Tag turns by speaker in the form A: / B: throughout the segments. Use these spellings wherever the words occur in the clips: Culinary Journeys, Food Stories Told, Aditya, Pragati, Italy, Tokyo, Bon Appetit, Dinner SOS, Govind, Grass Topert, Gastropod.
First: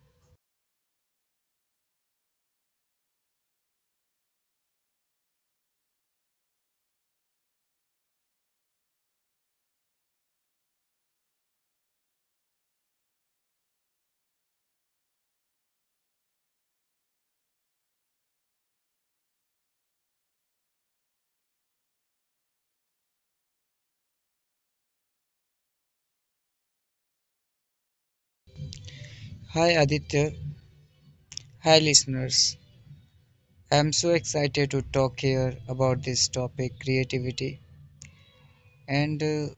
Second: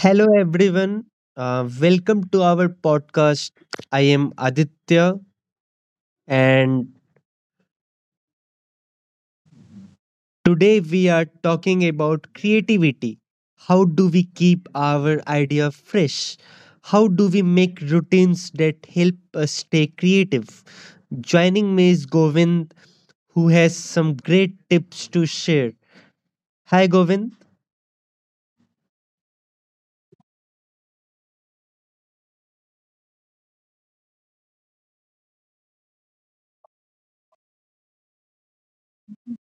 A: Hello, everyone. Welcome to our podcast. I am Aditya, and today we are talking about creativity. How do we keep our idea fresh? How do we make routines that help us stay creative? Joining me is Govind, who has some great tips to share. Hi, Govind.
B: Hi Aditya. Hi listeners. I'm so excited to talk here about this topic creativity. And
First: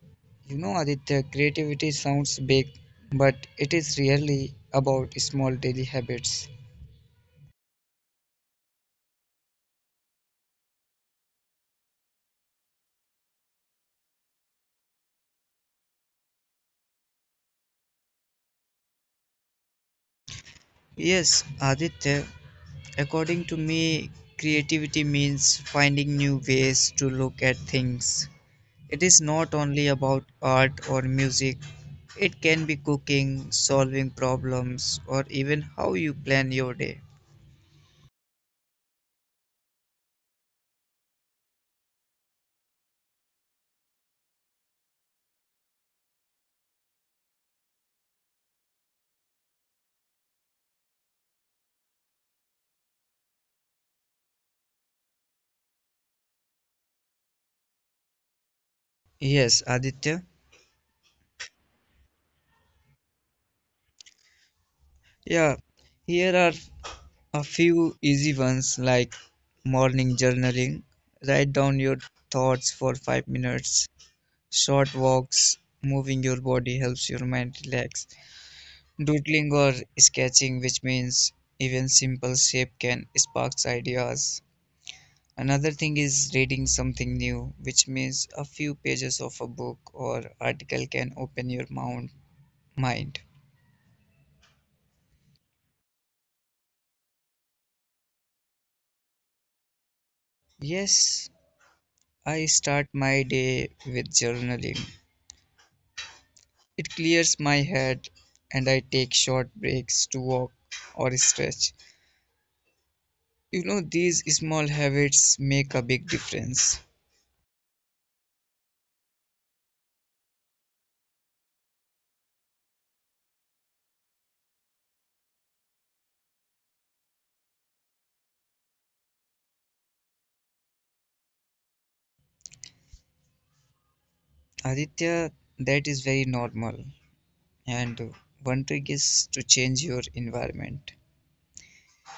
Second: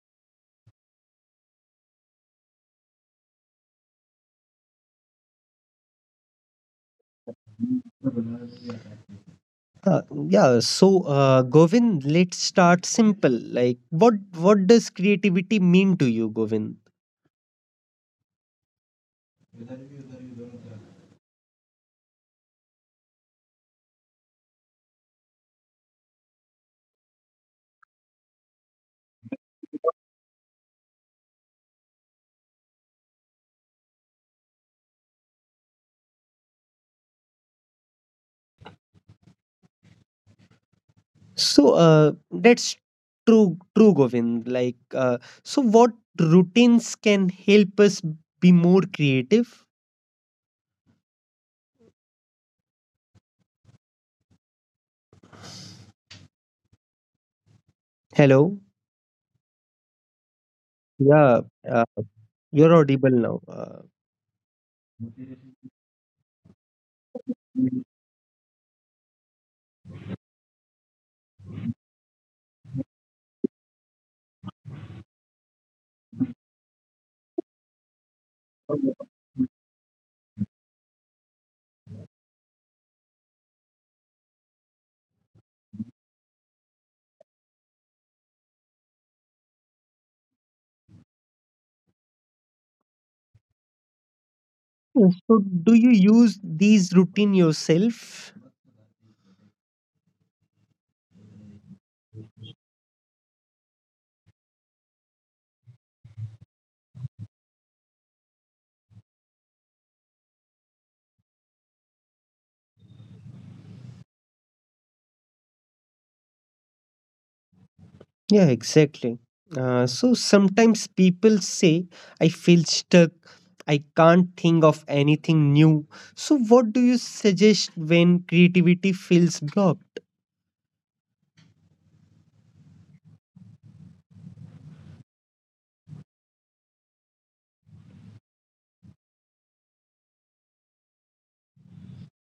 B: You know Aditya, creativity sounds big, but it is really about small daily habits.
A: Uh, Govind, let's start simple. Like, what does creativity mean to you, Govind?
B: Yes, Aditya, according to me, creativity means finding new ways to look at things. It is not only about art or music. It can be cooking, solving problems, or even how you plan your day.
A: That's Govind. What routines can help us be more creative? Hello.
B: Yes, Aditya.
A: Yeah, uh, you're audible now.
B: Yeah, here are a few easy ones like morning journaling, write down your thoughts for 5 minutes, short walks, moving your body helps your mind relax, doodling or sketching, which means even simple shape can sparks ideas. Another thing is reading something new, which means a few pages of a book or article can open your mind.
A: So do you use these routine yourself?
B: Yes, I start my day with journaling. It clears my head and I take short breaks to walk or stretch. You know, these small habits make a big difference.
A: Yeah, exactly. So sometimes people say, I feel stuck. I can't think of anything new. So, what do you suggest when creativity feels blocked?
B: Aditya, that is very normal. And one trick is to change your environment.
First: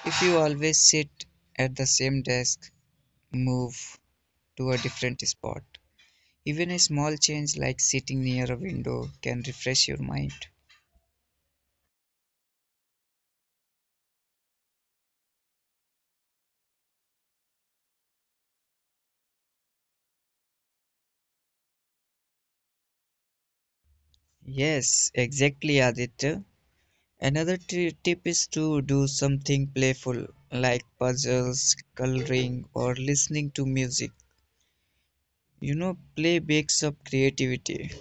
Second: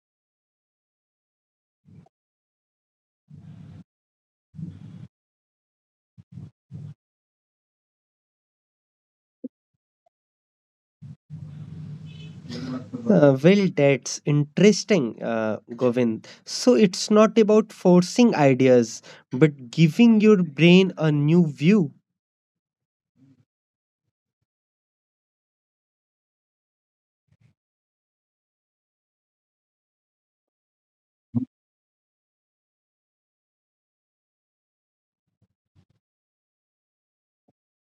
B: If you always sit at the same desk, move to a different spot. Even a small change like sitting near a window can refresh your mind.
A: Well, that's interesting, Govind. So it's not about forcing ideas, but giving your brain a new view.
B: Yes, exactly, Aditya. Another tip is to do something playful like puzzles, coloring, or listening to music. You know, play wakes up creativity.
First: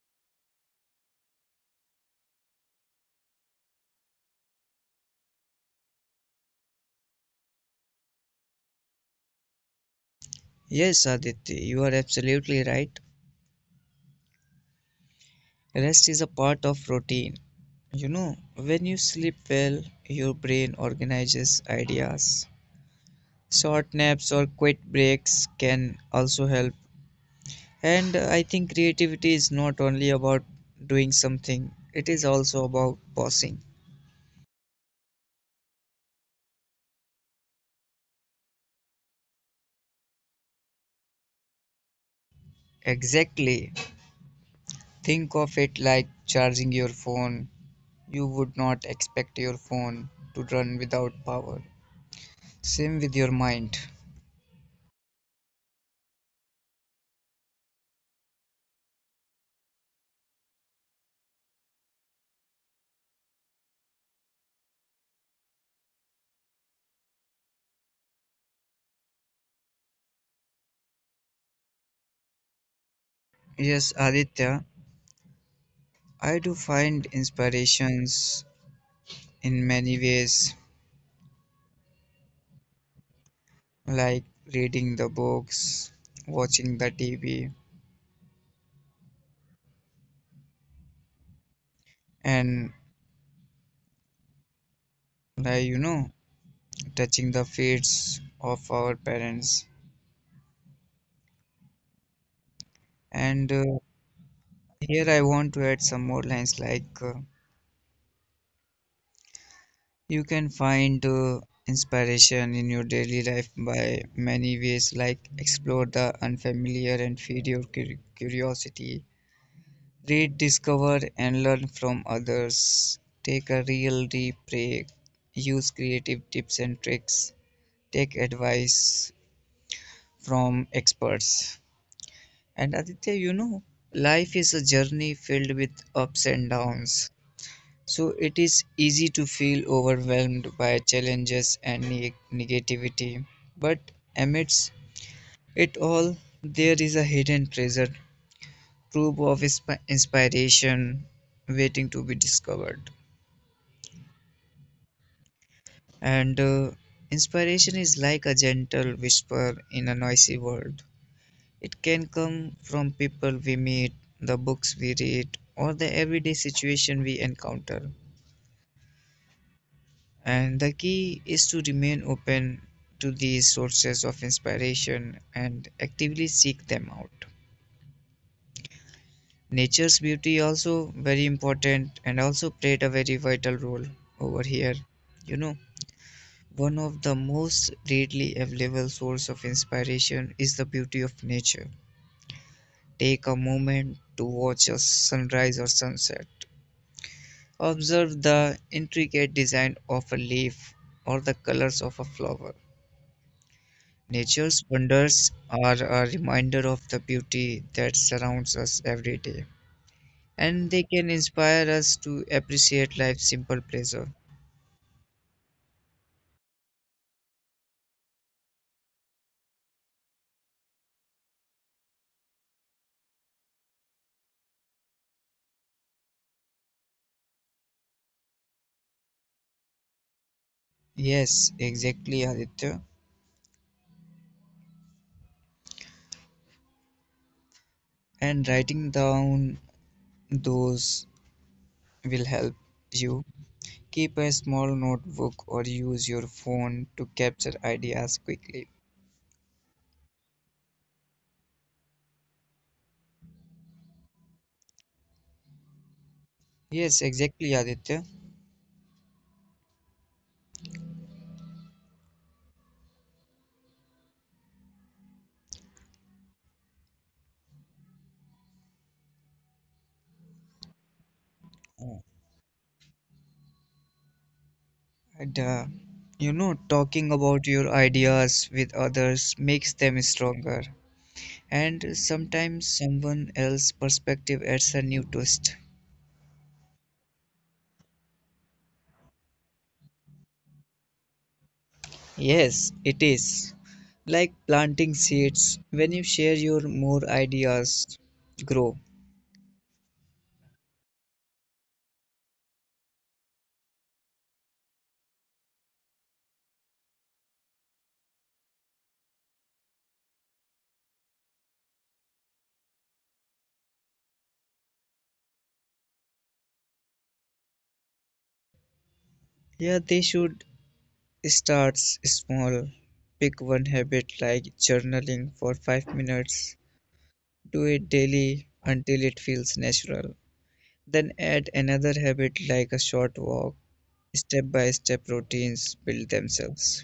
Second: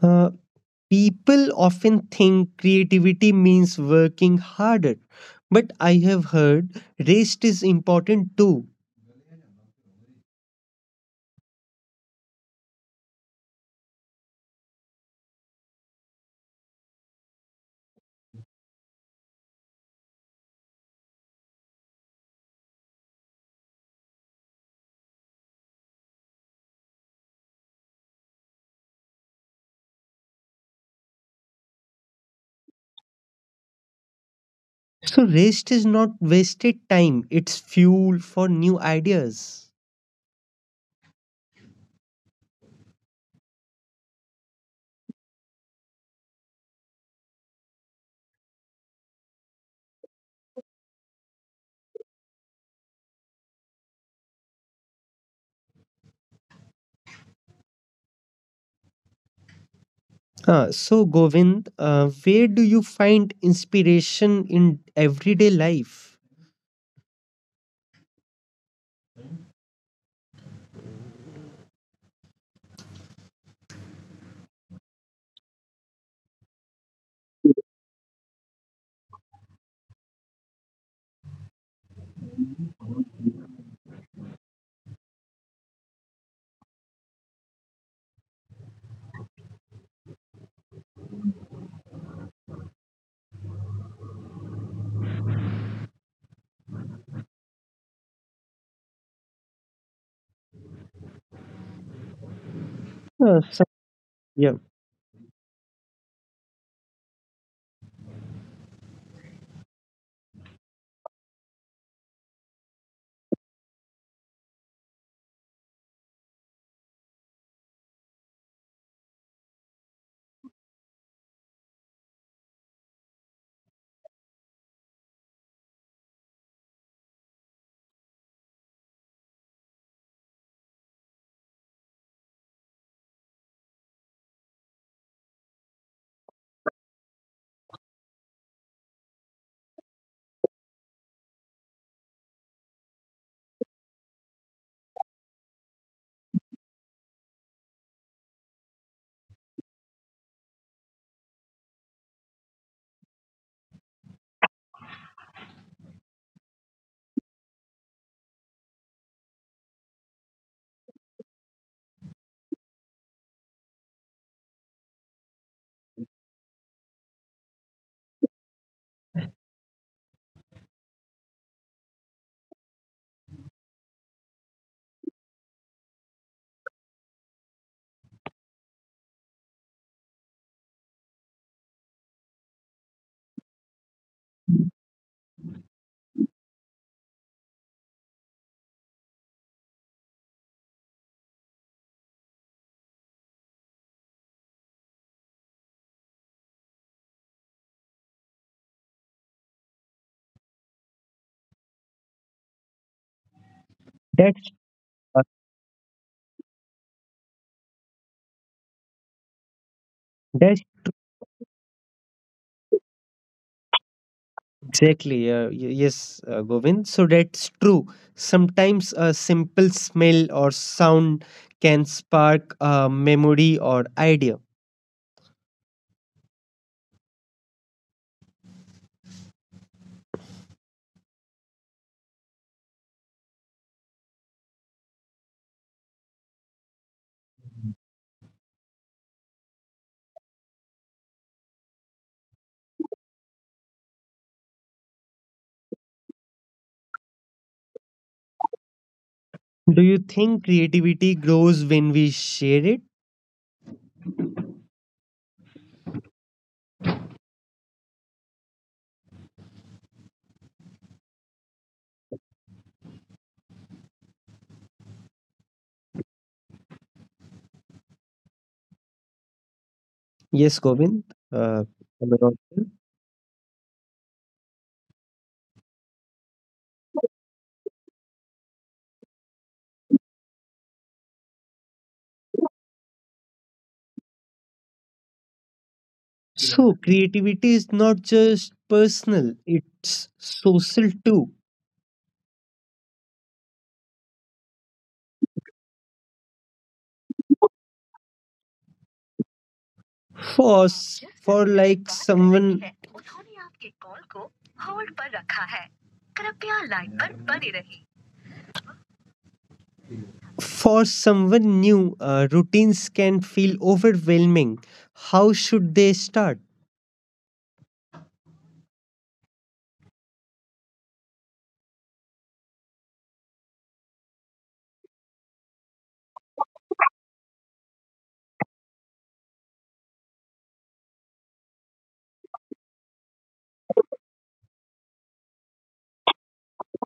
A: Uh, People often think creativity means working harder, but I have heard rest is important too.
B: Yes, Aditya, you are absolutely right. Rest is a part of routine. You know, when you sleep well, your brain organizes ideas. Short naps or quick breaks can also help. And I think creativity is not only about doing something, it is also about pausing.
A: So rest is not wasted time, it's fuel for new ideas.
B: Exactly. Think of it like charging your phone. You would not expect your phone to run without power. Same with your mind.
A: So, Govind, where do you find inspiration in everyday life?
B: Yes, Aditya, I do find inspirations in many ways, like reading the books, watching the TV, and like you know, touching the feet of our parents.
A: Uh,
B: And
A: so- yeah.
B: here I want to add some more lines. You can find inspiration in your daily life by many ways, like explore the unfamiliar and feed your curiosity, read, discover, and learn from others, take a real deep break, use creative tips and tricks, take advice from experts. And Aditya, you know, life is a journey filled with ups and downs. So it is easy to feel overwhelmed by challenges and negativity. But amidst it all, there is a hidden treasure, trove of inspiration waiting to be discovered. And Inspiration is like a gentle whisper in a noisy world. It can come from people we meet, the books we read, or the everyday situation we encounter. And the key is to remain open to these sources of inspiration and actively seek them out. Nature's beauty also very important and also played a very vital role over here. You know, one of the most readily available source of inspiration is the beauty of nature. Take a moment to watch a sunrise or sunset. Observe the intricate design of a leaf or the colors of a flower.
A: That's
B: Nature's
A: uh,
B: wonders are a reminder of the beauty that surrounds us every day,
A: that's
B: and they can inspire us to appreciate life's simple pleasure.
A: exactly yes, Govind. So that's true. Sometimes a simple smell or sound can spark a memory or idea.
B: Yes, exactly, Aditya. And writing down those will help you. Keep a small notebook or use your phone to capture ideas quickly.
A: Do you think creativity grows when we share it?
B: Yes, exactly, Aditya.
A: Yes, Govind. Uh,
B: Uh,
A: am I not wrong?
B: And you know, talking about your ideas with others makes them stronger, and sometimes someone else's perspective adds a new twist.
A: So creativity is not just personal; it's social too.
B: Yes, it is. Like planting seeds, when you share your more ideas grow.
A: For s- for like someone For someone new, routines can feel overwhelming. How should they start?
B: Yeah, they should start small. Pick one habit like journaling for 5 minutes. Do it daily until it feels natural. Then add another habit like a short walk. Step by step routines build themselves.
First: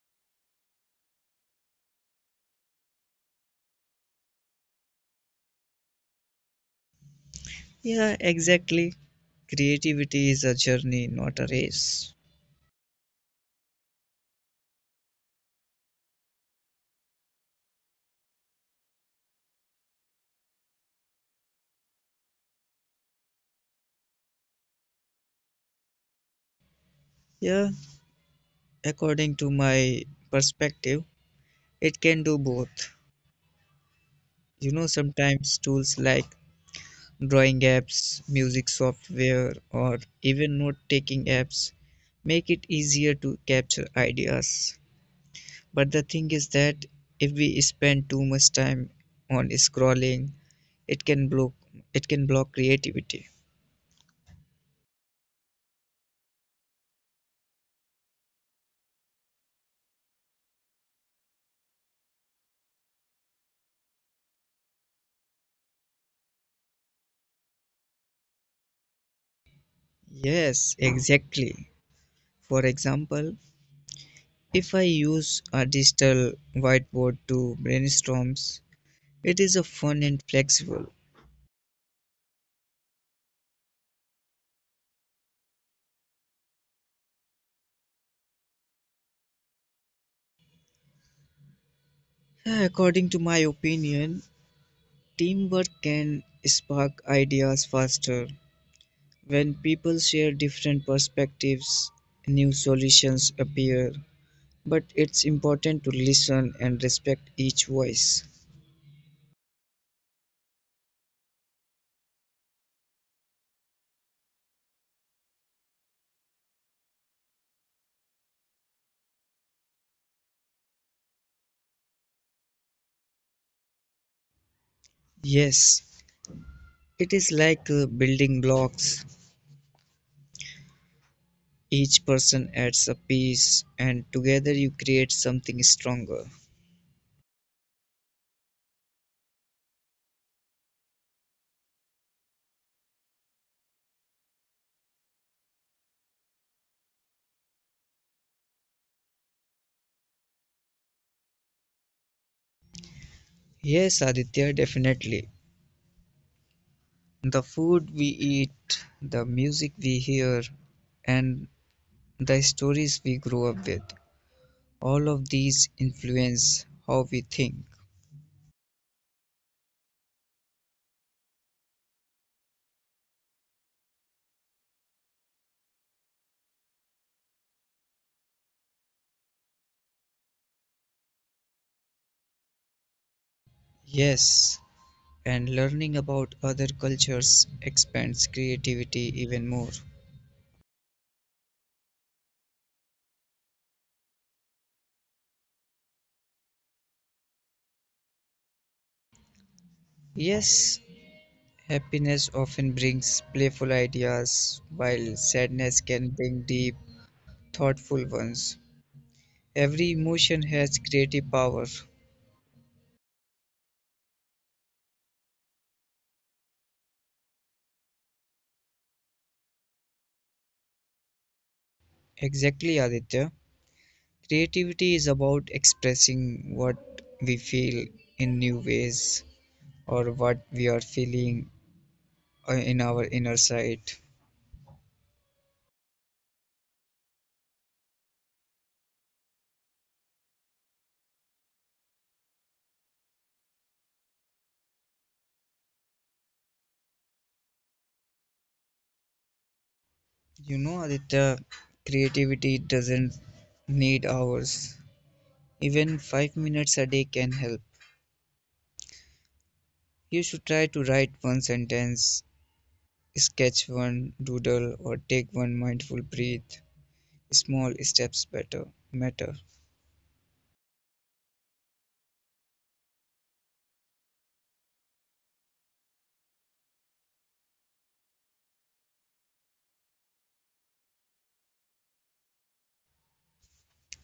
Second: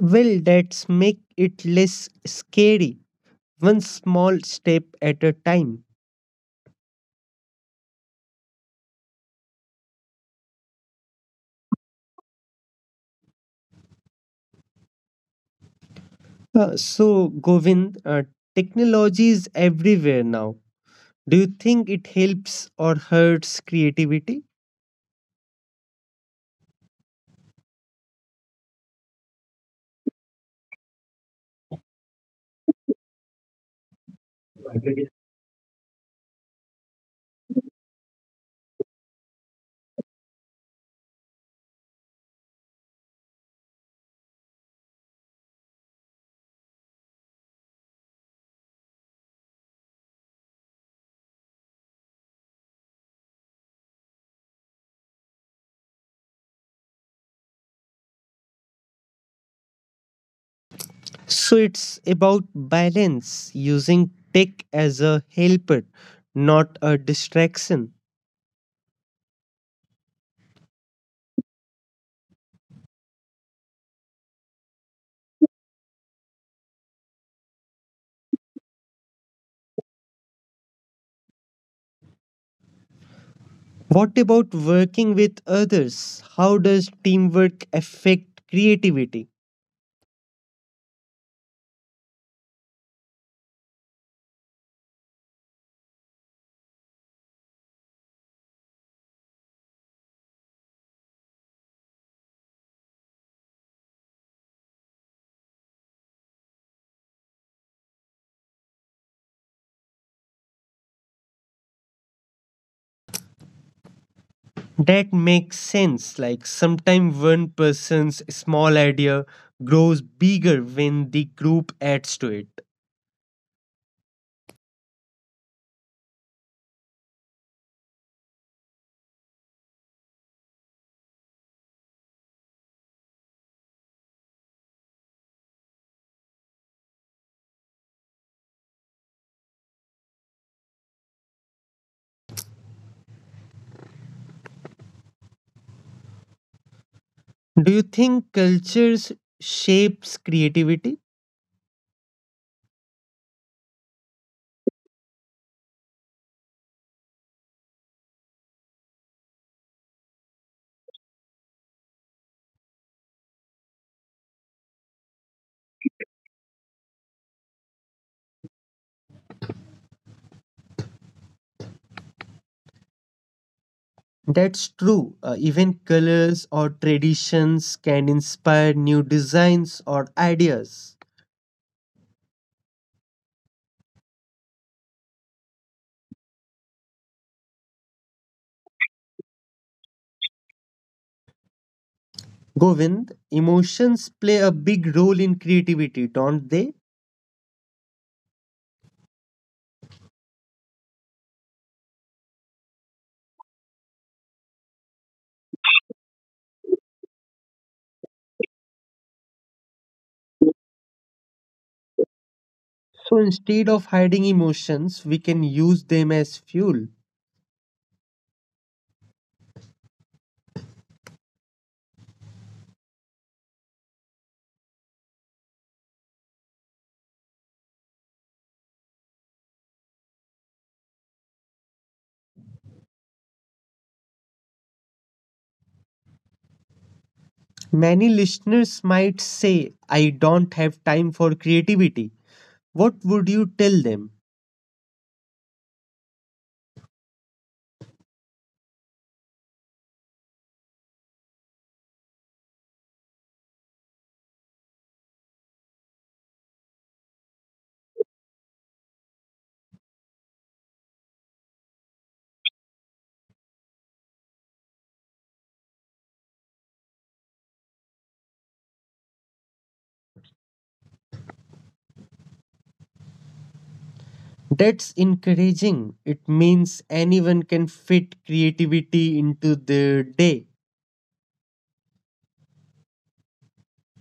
A: Well, let's make it less scary, one small step at a time.
B: Yeah, exactly. Creativity is a journey, not a race.
A: So, Govind, technology is everywhere now. Do you think it helps or hurts creativity?
B: Yeah, according to my perspective, it can do both. You know, sometimes tools like drawing apps, music software, or even note taking apps make it easier to capture ideas. But the thing is that if we spend too much time on scrolling, it can block it can block creativity.
A: So, it's about balance, using tech as a helper, not a distraction.
B: Yes, exactly. For example, if I use a digital whiteboard to brainstorms, it is a fun and flexible.
A: What about working with others? How does teamwork affect creativity?
B: Yeah, according to my opinion, teamwork can spark ideas faster. When people share different perspectives, new solutions appear. But it's important to listen and respect each voice.
A: That makes sense. Like sometimes one person's small idea grows bigger when the group adds to it.
B: Yes, it is like building blocks. Each person adds a piece, and together you create something stronger.
A: Do you think cultures shapes creativity?
B: Yes, Aditya, definitely. The food we eat, the music we hear, and the stories we grow up with, all of these influence how we think.
A: That's true. Even colors or traditions can inspire new designs or ideas.
B: Yes, and learning about other cultures expands creativity even more.
A: Govind, emotions play a big role in creativity, don't they?
B: Yes, happiness often brings playful ideas, while sadness can bring deep, thoughtful ones. Every emotion has creative power.
A: So instead of hiding emotions, we can use them as fuel.
B: Exactly, Aditya. Creativity is about expressing what we feel in new ways or what we are feeling in our inner side.
A: Many listeners might say, I don't have time for creativity. What would you tell them?
B: You know, Aditya, creativity doesn't need hours. Even 5 minutes a day can help. You should try to write one sentence, sketch one doodle, or take one mindful breath. Small steps better matter.
A: That's encouraging. It means anyone can fit creativity into their day.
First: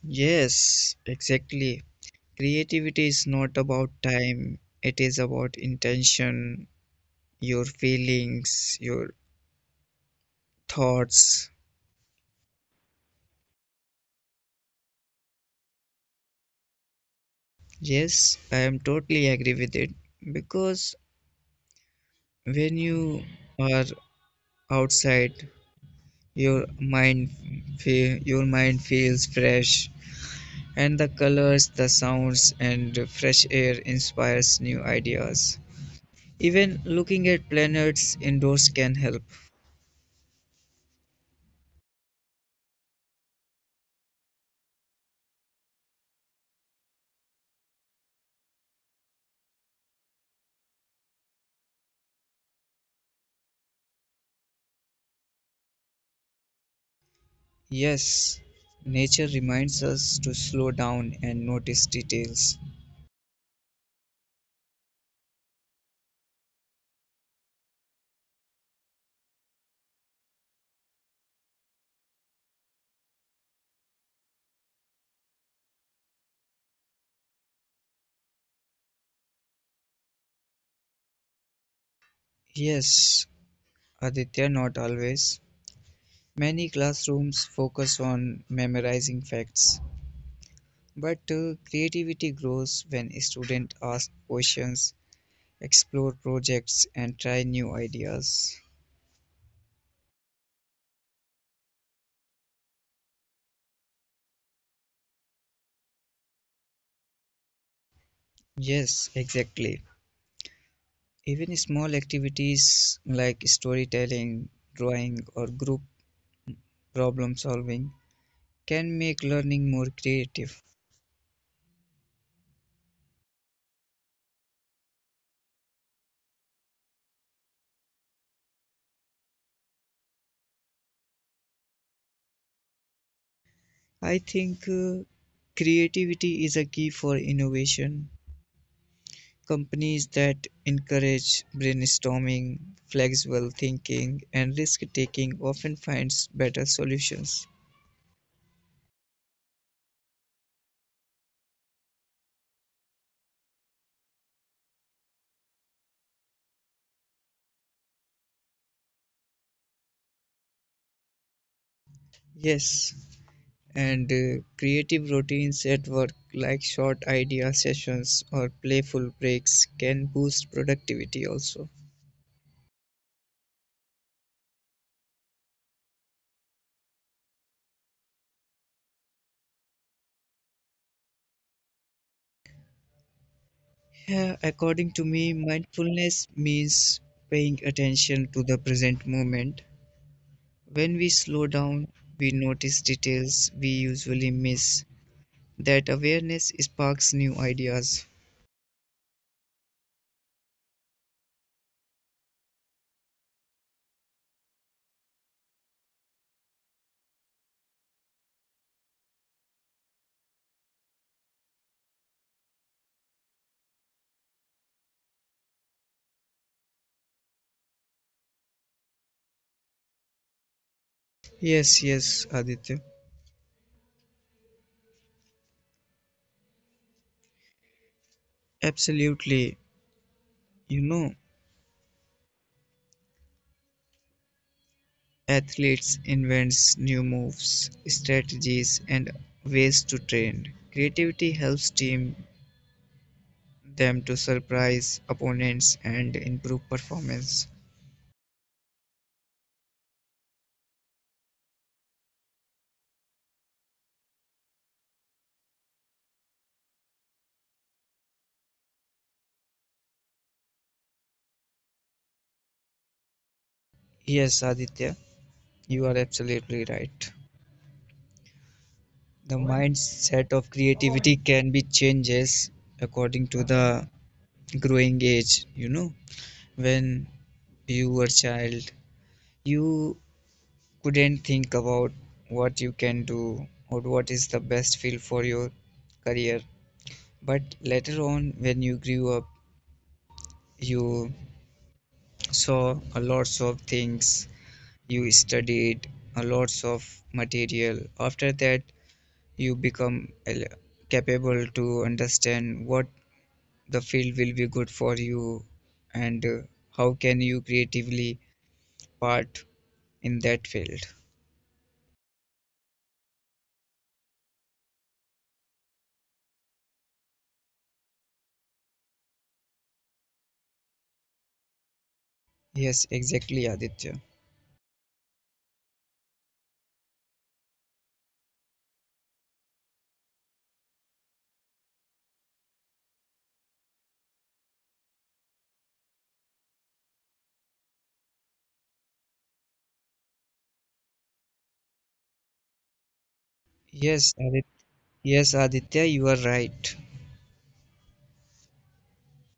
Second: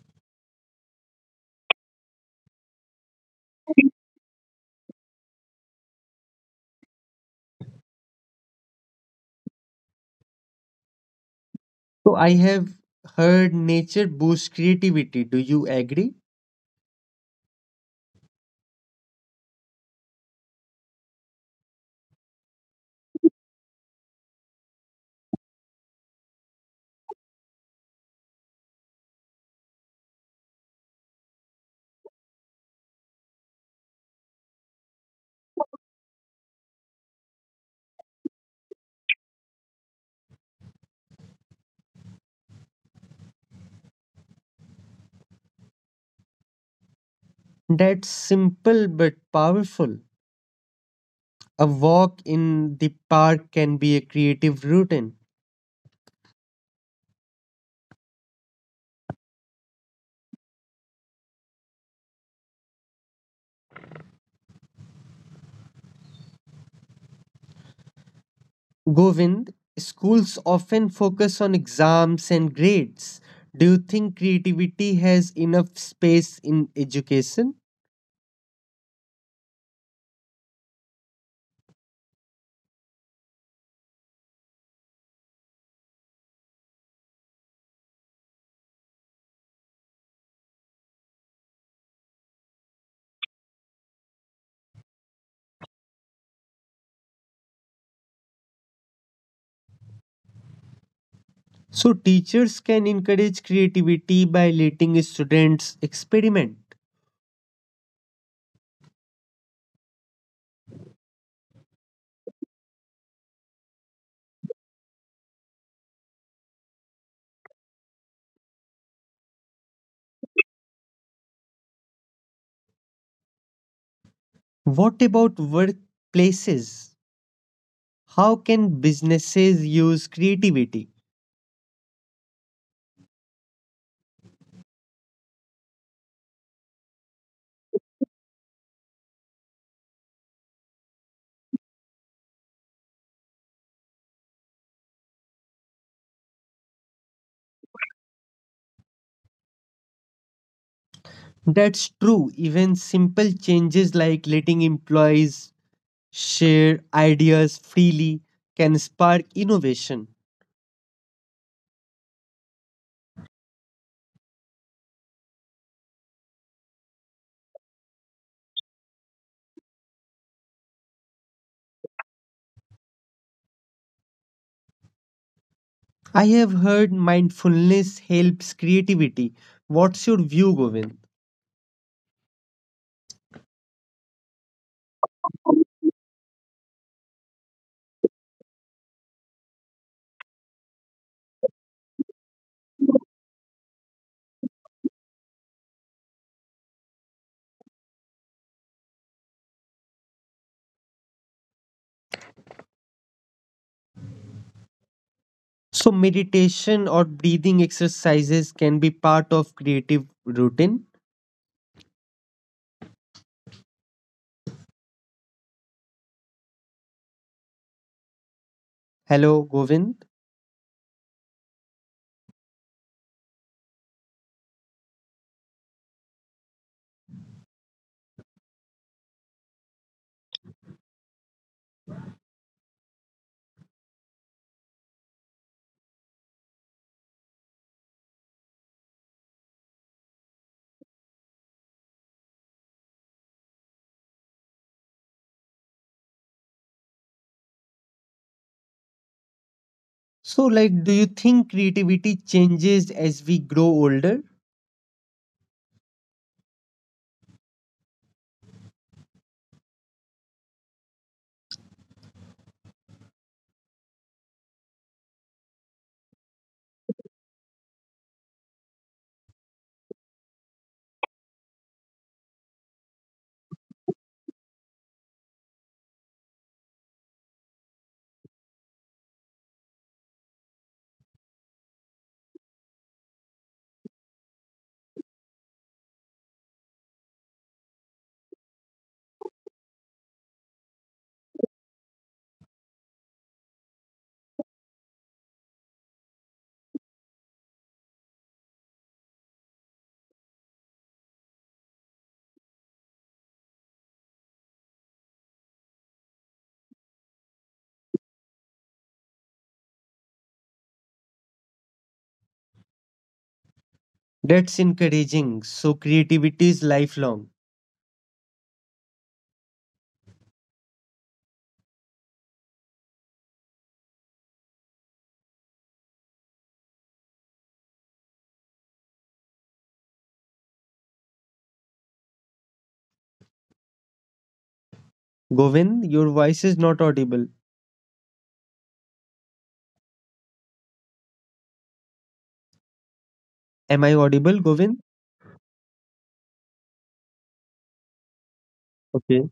B: Yes, exactly. Creativity is not about time, it is about intention, your feelings, your thoughts.
A: So I have heard nature boosts creativity. Do you agree?
B: Yes, I am totally agree with it because when you are outside, your mind your mind feels fresh and the colors, the sounds and fresh air inspires new ideas. Even looking at planets indoors can help.
A: That's simple but powerful. A walk in the park can be a creative routine.
B: Yes, nature reminds us to slow down and notice details.
A: Govind, schools often focus on exams and grades. Do you think creativity has enough space in education?
B: Yes, Aditya, not always. Many classrooms focus on memorizing facts, but creativity grows when students ask questions, explore projects, and try new ideas.
A: So, teachers can encourage creativity by letting students experiment.
B: Yes, exactly. Even small activities like storytelling, drawing, or group problem solving can make learning more creative.
A: What about workplaces? How can businesses use creativity?
B: I think creativity is a key for innovation. Companies that encourage brainstorming, flexible thinking, and risk taking often finds better solutions.
A: That's true, even simple changes like letting employees share ideas freely can spark innovation.
B: Yes, and creative routines at work, like short idea sessions or playful breaks, can boost productivity also.
A: I have heard mindfulness helps creativity. What's your view, Govind?
B: Yeah, according to me, mindfulness means paying attention to the present moment. When we slow down, we notice details we usually miss. That awareness sparks new ideas.
A: So, meditation or breathing exercises can be part of creative routine. Hello, Govind.
B: Yes, yes, Aditya. Absolutely. You know, athletes invents new moves, strategies, and ways to train. Creativity helps team them to surprise opponents and improve performance.
A: So, like, do you think creativity changes as we grow older?
B: Yes, Aditya, you are absolutely right. The mindset of creativity can be changes according to the growing age. You know, when you were child, you couldn't think about what you can do or what is the best field for your career, but later on when you grew up, you saw a lots of things, you studied a lots of material. After that, you become capable to understand what the field will be good for you, and how can you creatively part in that field.
A: That's encouraging. So, creativity is lifelong.
B: Yes, exactly, Aditya.
A: Govind, your voice is not audible. Am I
B: Yes,
A: audible,
B: Aditya.
A: Govind?
B: Yes, Aditya, you are right.
A: Okay.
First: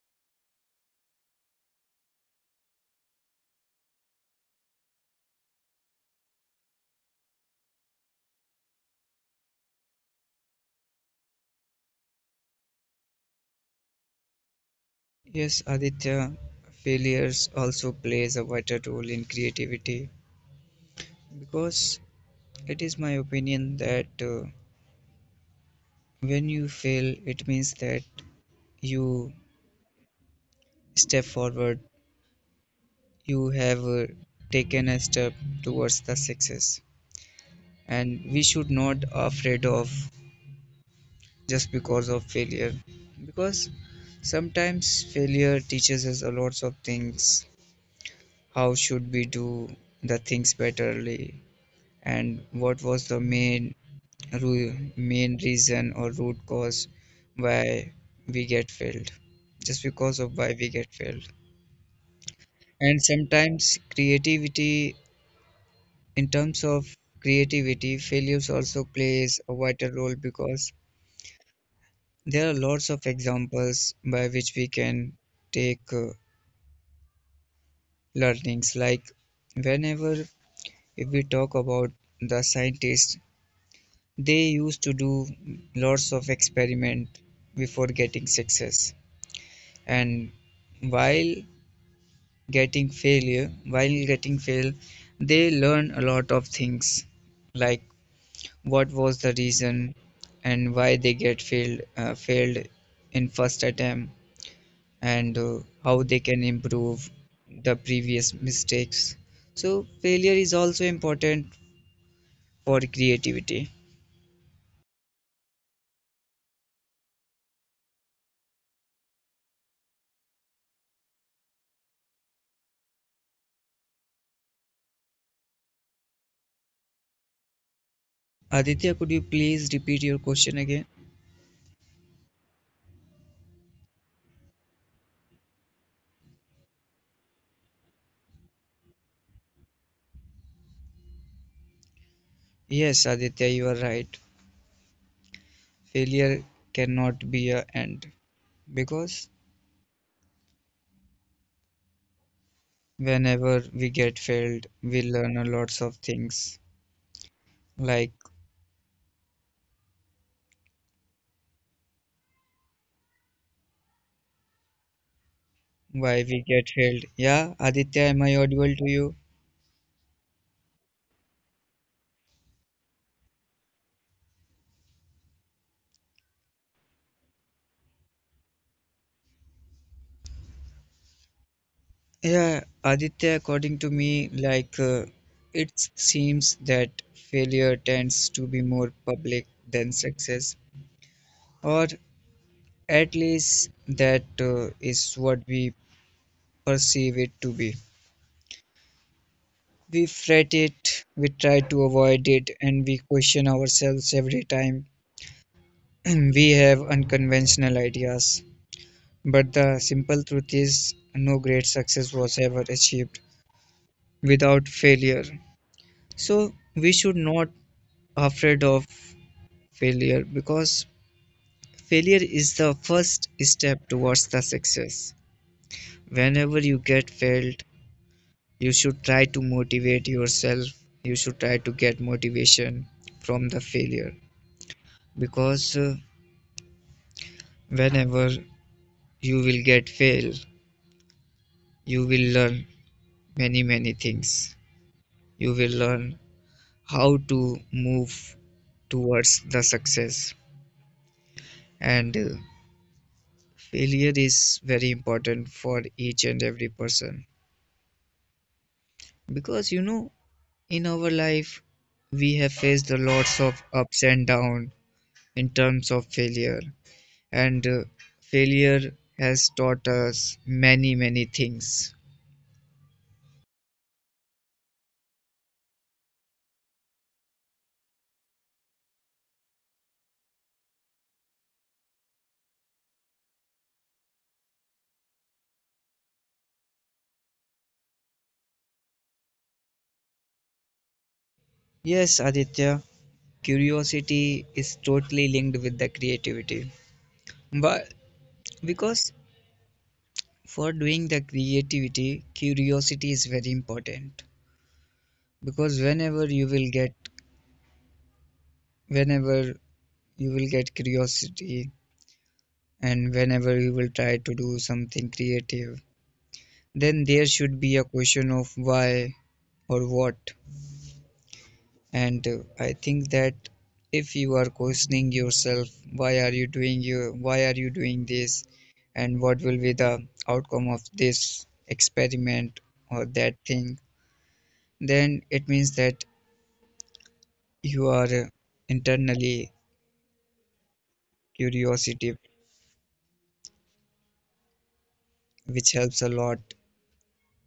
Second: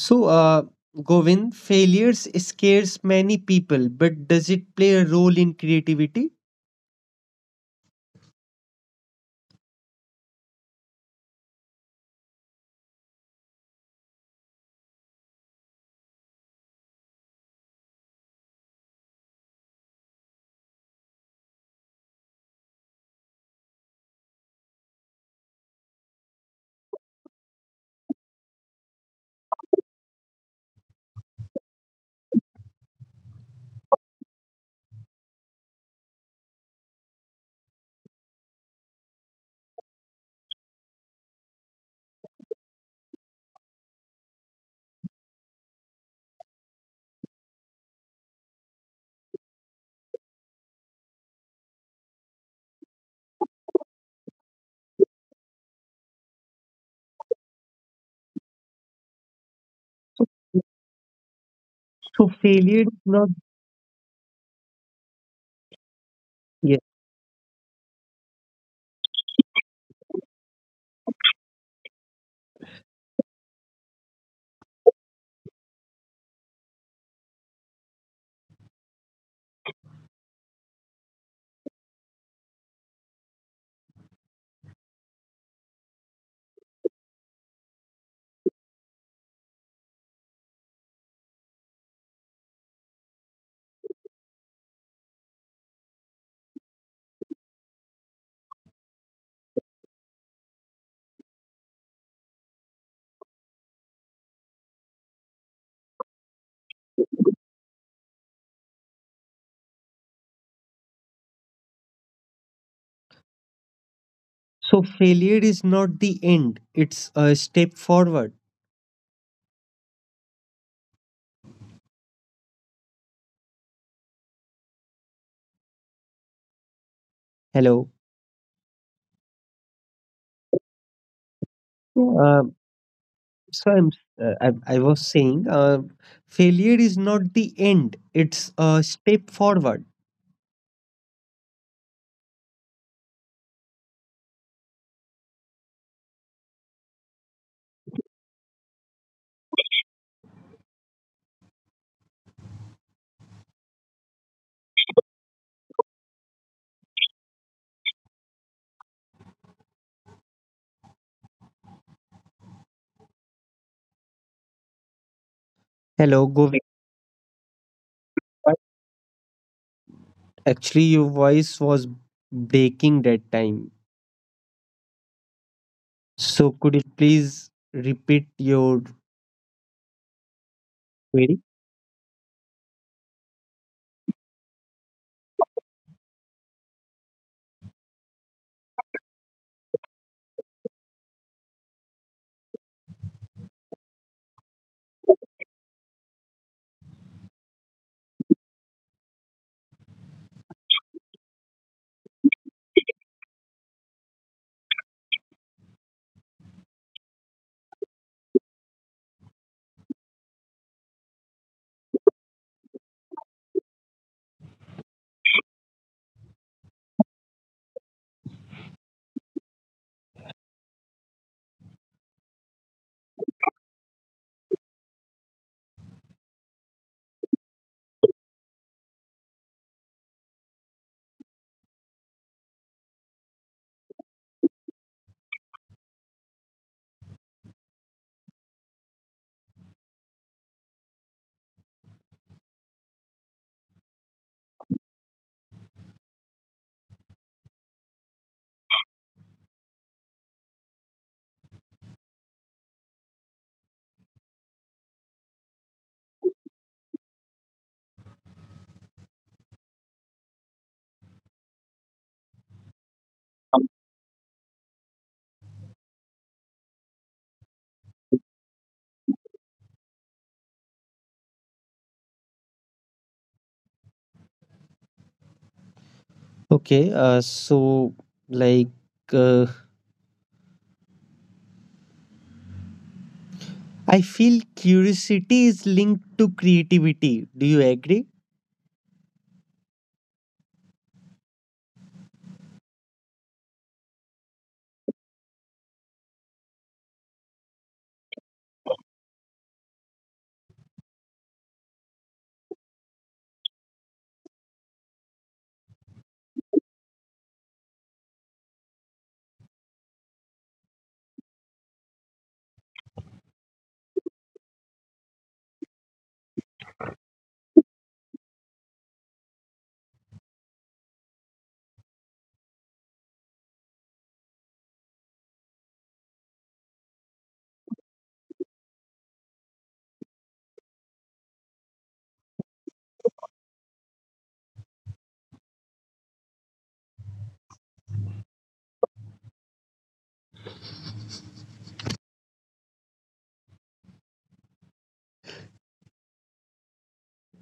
A: So, Govind, failures scares many people, but does it play a role in creativity?
B: Yes, Aditya, failures also plays a vital role in creativity because it is my opinion that when you fail, it means that you step forward, you have taken a step towards the success, and we should not afraid of just because of failure because sometimes failure teaches us a lots of things how should we do the things betterly and what was the main main reason or root cause why we get failed just because of why we get failed
A: So, failure is
B: and
A: not
B: sometimes creativity in terms
A: yes.
B: of creativity failures also plays a vital role because there are lots of examples by which we can take learnings. Like whenever if we talk about the scientists, they used to do lots of experiment before getting success. And while getting failure, they learn a lot of things, like what was the reason and why they get failed in first attempt and how they can improve the previous mistakes. So, failure is also important for creativity.
A: So, failure is not the end; it's a step forward. Hello.
B: Aditya, could you please repeat your question again?
A: Yeah, uh, so I'm. I was saying, failure is not the end; it's a step forward.
B: Yes, Aditya, you are right. Failure cannot be a end because whenever we get failed, we learn a lots of things like why
A: Hello,
B: we
A: Govind.
B: get failed. Yeah, Aditya, am I
A: But
B: audible to you?
A: actually, your voice was breaking that time. So, could you please repeat your query?
B: Yeah, Aditya, according to me, like it seems that failure tends to be more public than success, or at least that is what we perceive it to be. We fret it, we try to avoid it, and we question ourselves every time we have unconventional ideas. But the simple truth is, no great success was ever achieved without failure. So we should not afraid of failure because failure is the first step towards the success. Whenever you get failed, you should try to motivate yourself, you should try to get motivation from the failure, because whenever you will get fail, you will learn many many things, you will learn how to move towards the success, and failure is very important for each and every person. Because you know, in our life, we have faced a lots of ups and downs in terms of failure, and failure has taught us many, many things.
A: Okay, so like uh, I feel curiosity is linked to creativity. Do you agree?
B: Yes, Aditya, curiosity is totally linked with the creativity. But because for doing the creativity, curiosity is very important. Because whenever you will get curiosity, and whenever you will try to do something creative, then there should be a question of why or what, and I think that if you are questioning yourself why are you doing you why are you doing this and what will be the outcome of this experiment or that thing, then it means that you are internally curiosity, which helps a lot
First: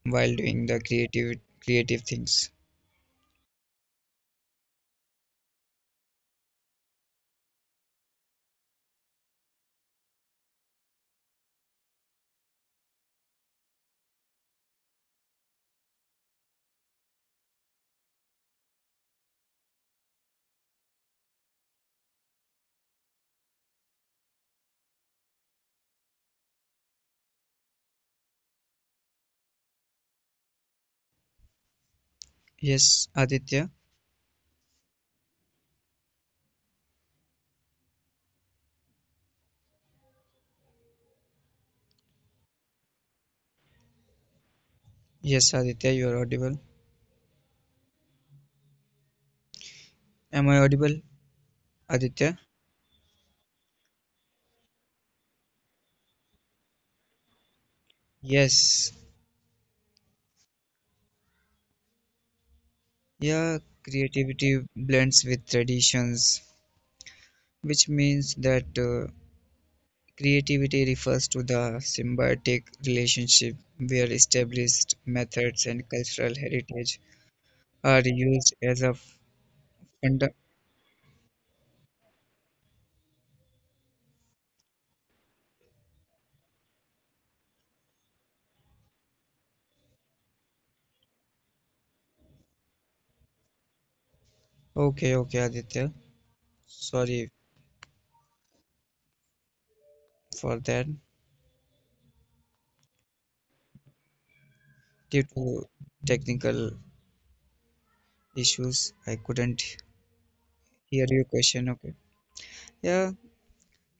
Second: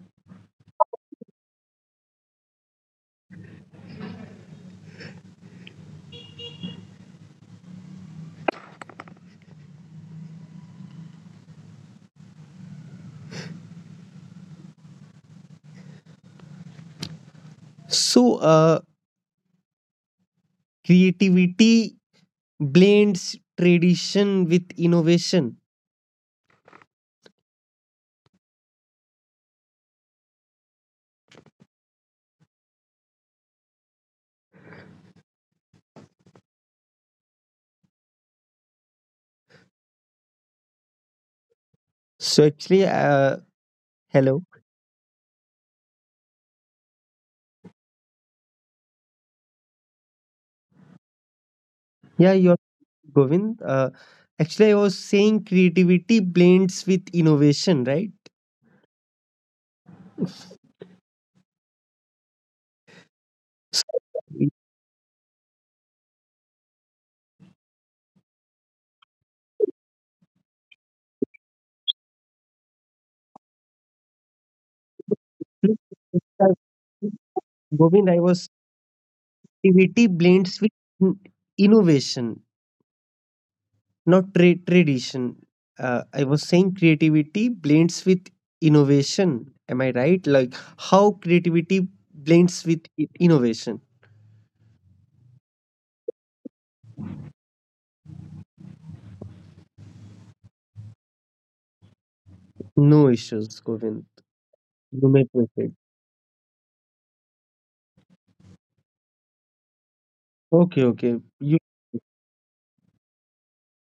B: while doing the creative things.
A: So, creativity blends tradition with innovation.
B: Yes, Aditya.
A: So actually, hello.
B: Yes, Aditya, you are audible. Am I audible,
A: Yeah,
B: Aditya?
A: you're Govind. Actually, I was saying creativity blends with innovation, right?
B: Yes. Yeah,
A: So it
B: creativity blends with traditions, which means that creativity refers to the symbiotic relationship where established methods
A: looks
B: and cultural
A: like,
B: heritage are
A: Govind, I was
B: used as a
A: creativity
B: funda.
A: blends with in- innovation. Not tradition. I was saying creativity blends with innovation. Am I right? Like how creativity blends with innovation.
B: Okay, okay, Aditya. Sorry for that.
A: No issues, Govind. You
B: Due
A: may
B: to
A: proceed.
B: technical issues, I couldn't
A: Okay,
B: hear
A: okay.
B: your
A: You
B: question. Okay. Yeah,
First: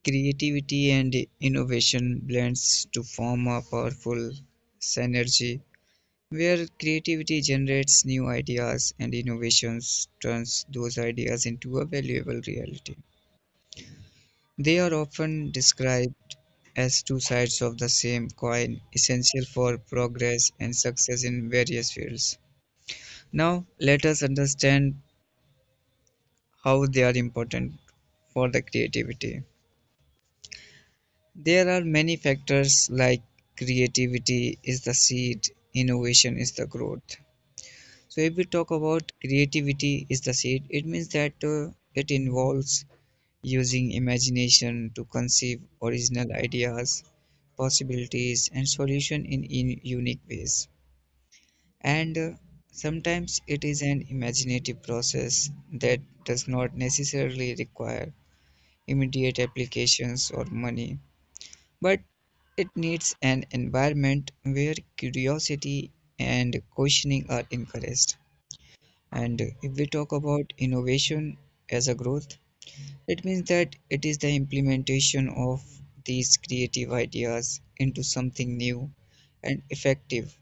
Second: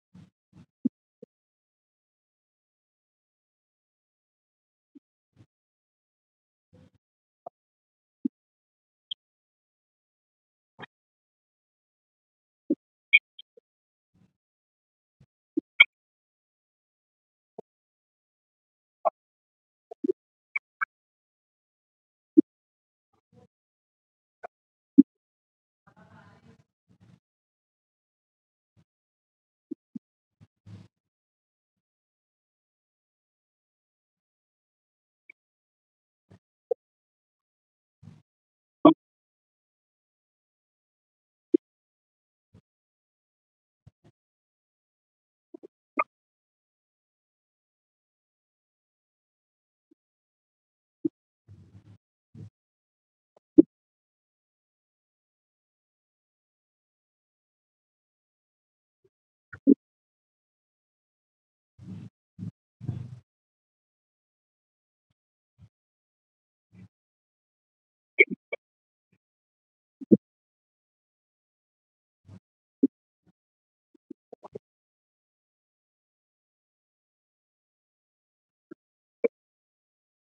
B: creativity and innovation blends to form a powerful synergy where creativity generates new ideas and innovations turns those ideas into a valuable reality. They are often described as two sides of the same coin, essential for progress and success in various fields. Now, let us understand how they are important for the creativity. There are many factors like creativity is the seed, innovation is the growth. So, if we talk about creativity is the seed, it means that it involves using imagination to conceive original ideas, possibilities, and solution in unique ways. And Sometimes it is an imaginative process that does not necessarily require immediate applications or money, but it needs an environment where curiosity and questioning are encouraged. And if we talk about innovation as a growth, it means that it is the implementation of these creative ideas into something new and effective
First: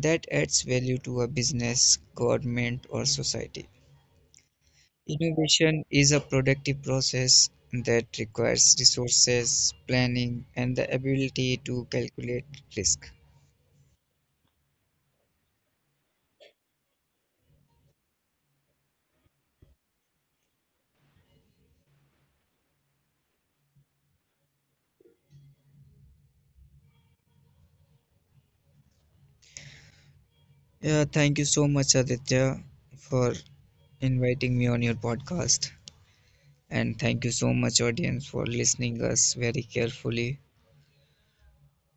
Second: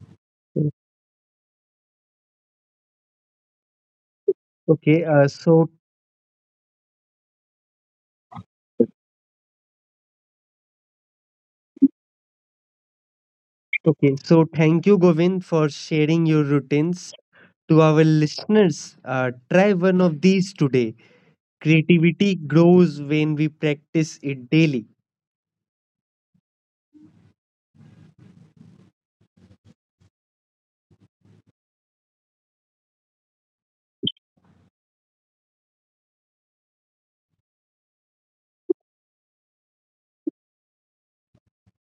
B: that adds value to a business, government, or society.
A: okay?
B: Innovation is a productive process that requires resources, planning, and the ability to calculate risk.
A: Okay. So thank you, Govind, for sharing your routines to our listeners. Try one of these today. Creativity grows when we practice it daily.
B: Yeah, thank you so much, Aditya, for inviting me on your podcast. And thank you so much, audience, for listening us very carefully.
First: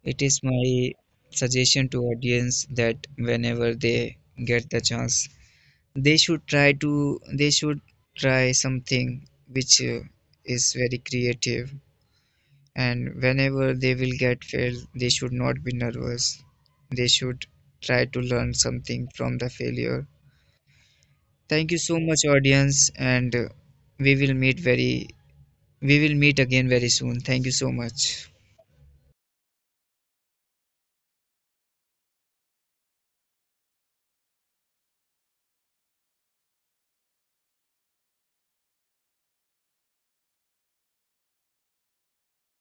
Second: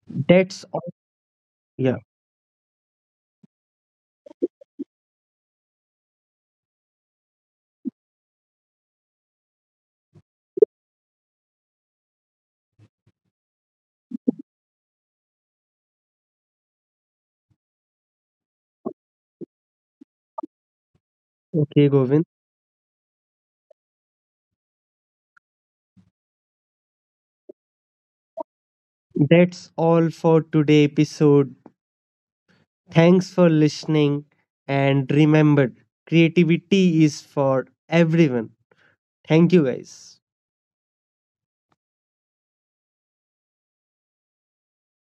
B: It is
A: That's all.
B: my suggestion
A: Yeah.
B: to audience that whenever they get the chance, they should try something which is very creative. And whenever they will get failed, they should not be nervous. They should try to learn something from the failure. Thank you
A: Okay,
B: so much,
A: Govind.
B: audience, and we will meet very we will meet again very soon. Thank you so much.
A: That's all for today episode. Thanks for listening and remember creativity is for everyone. Thank you guys.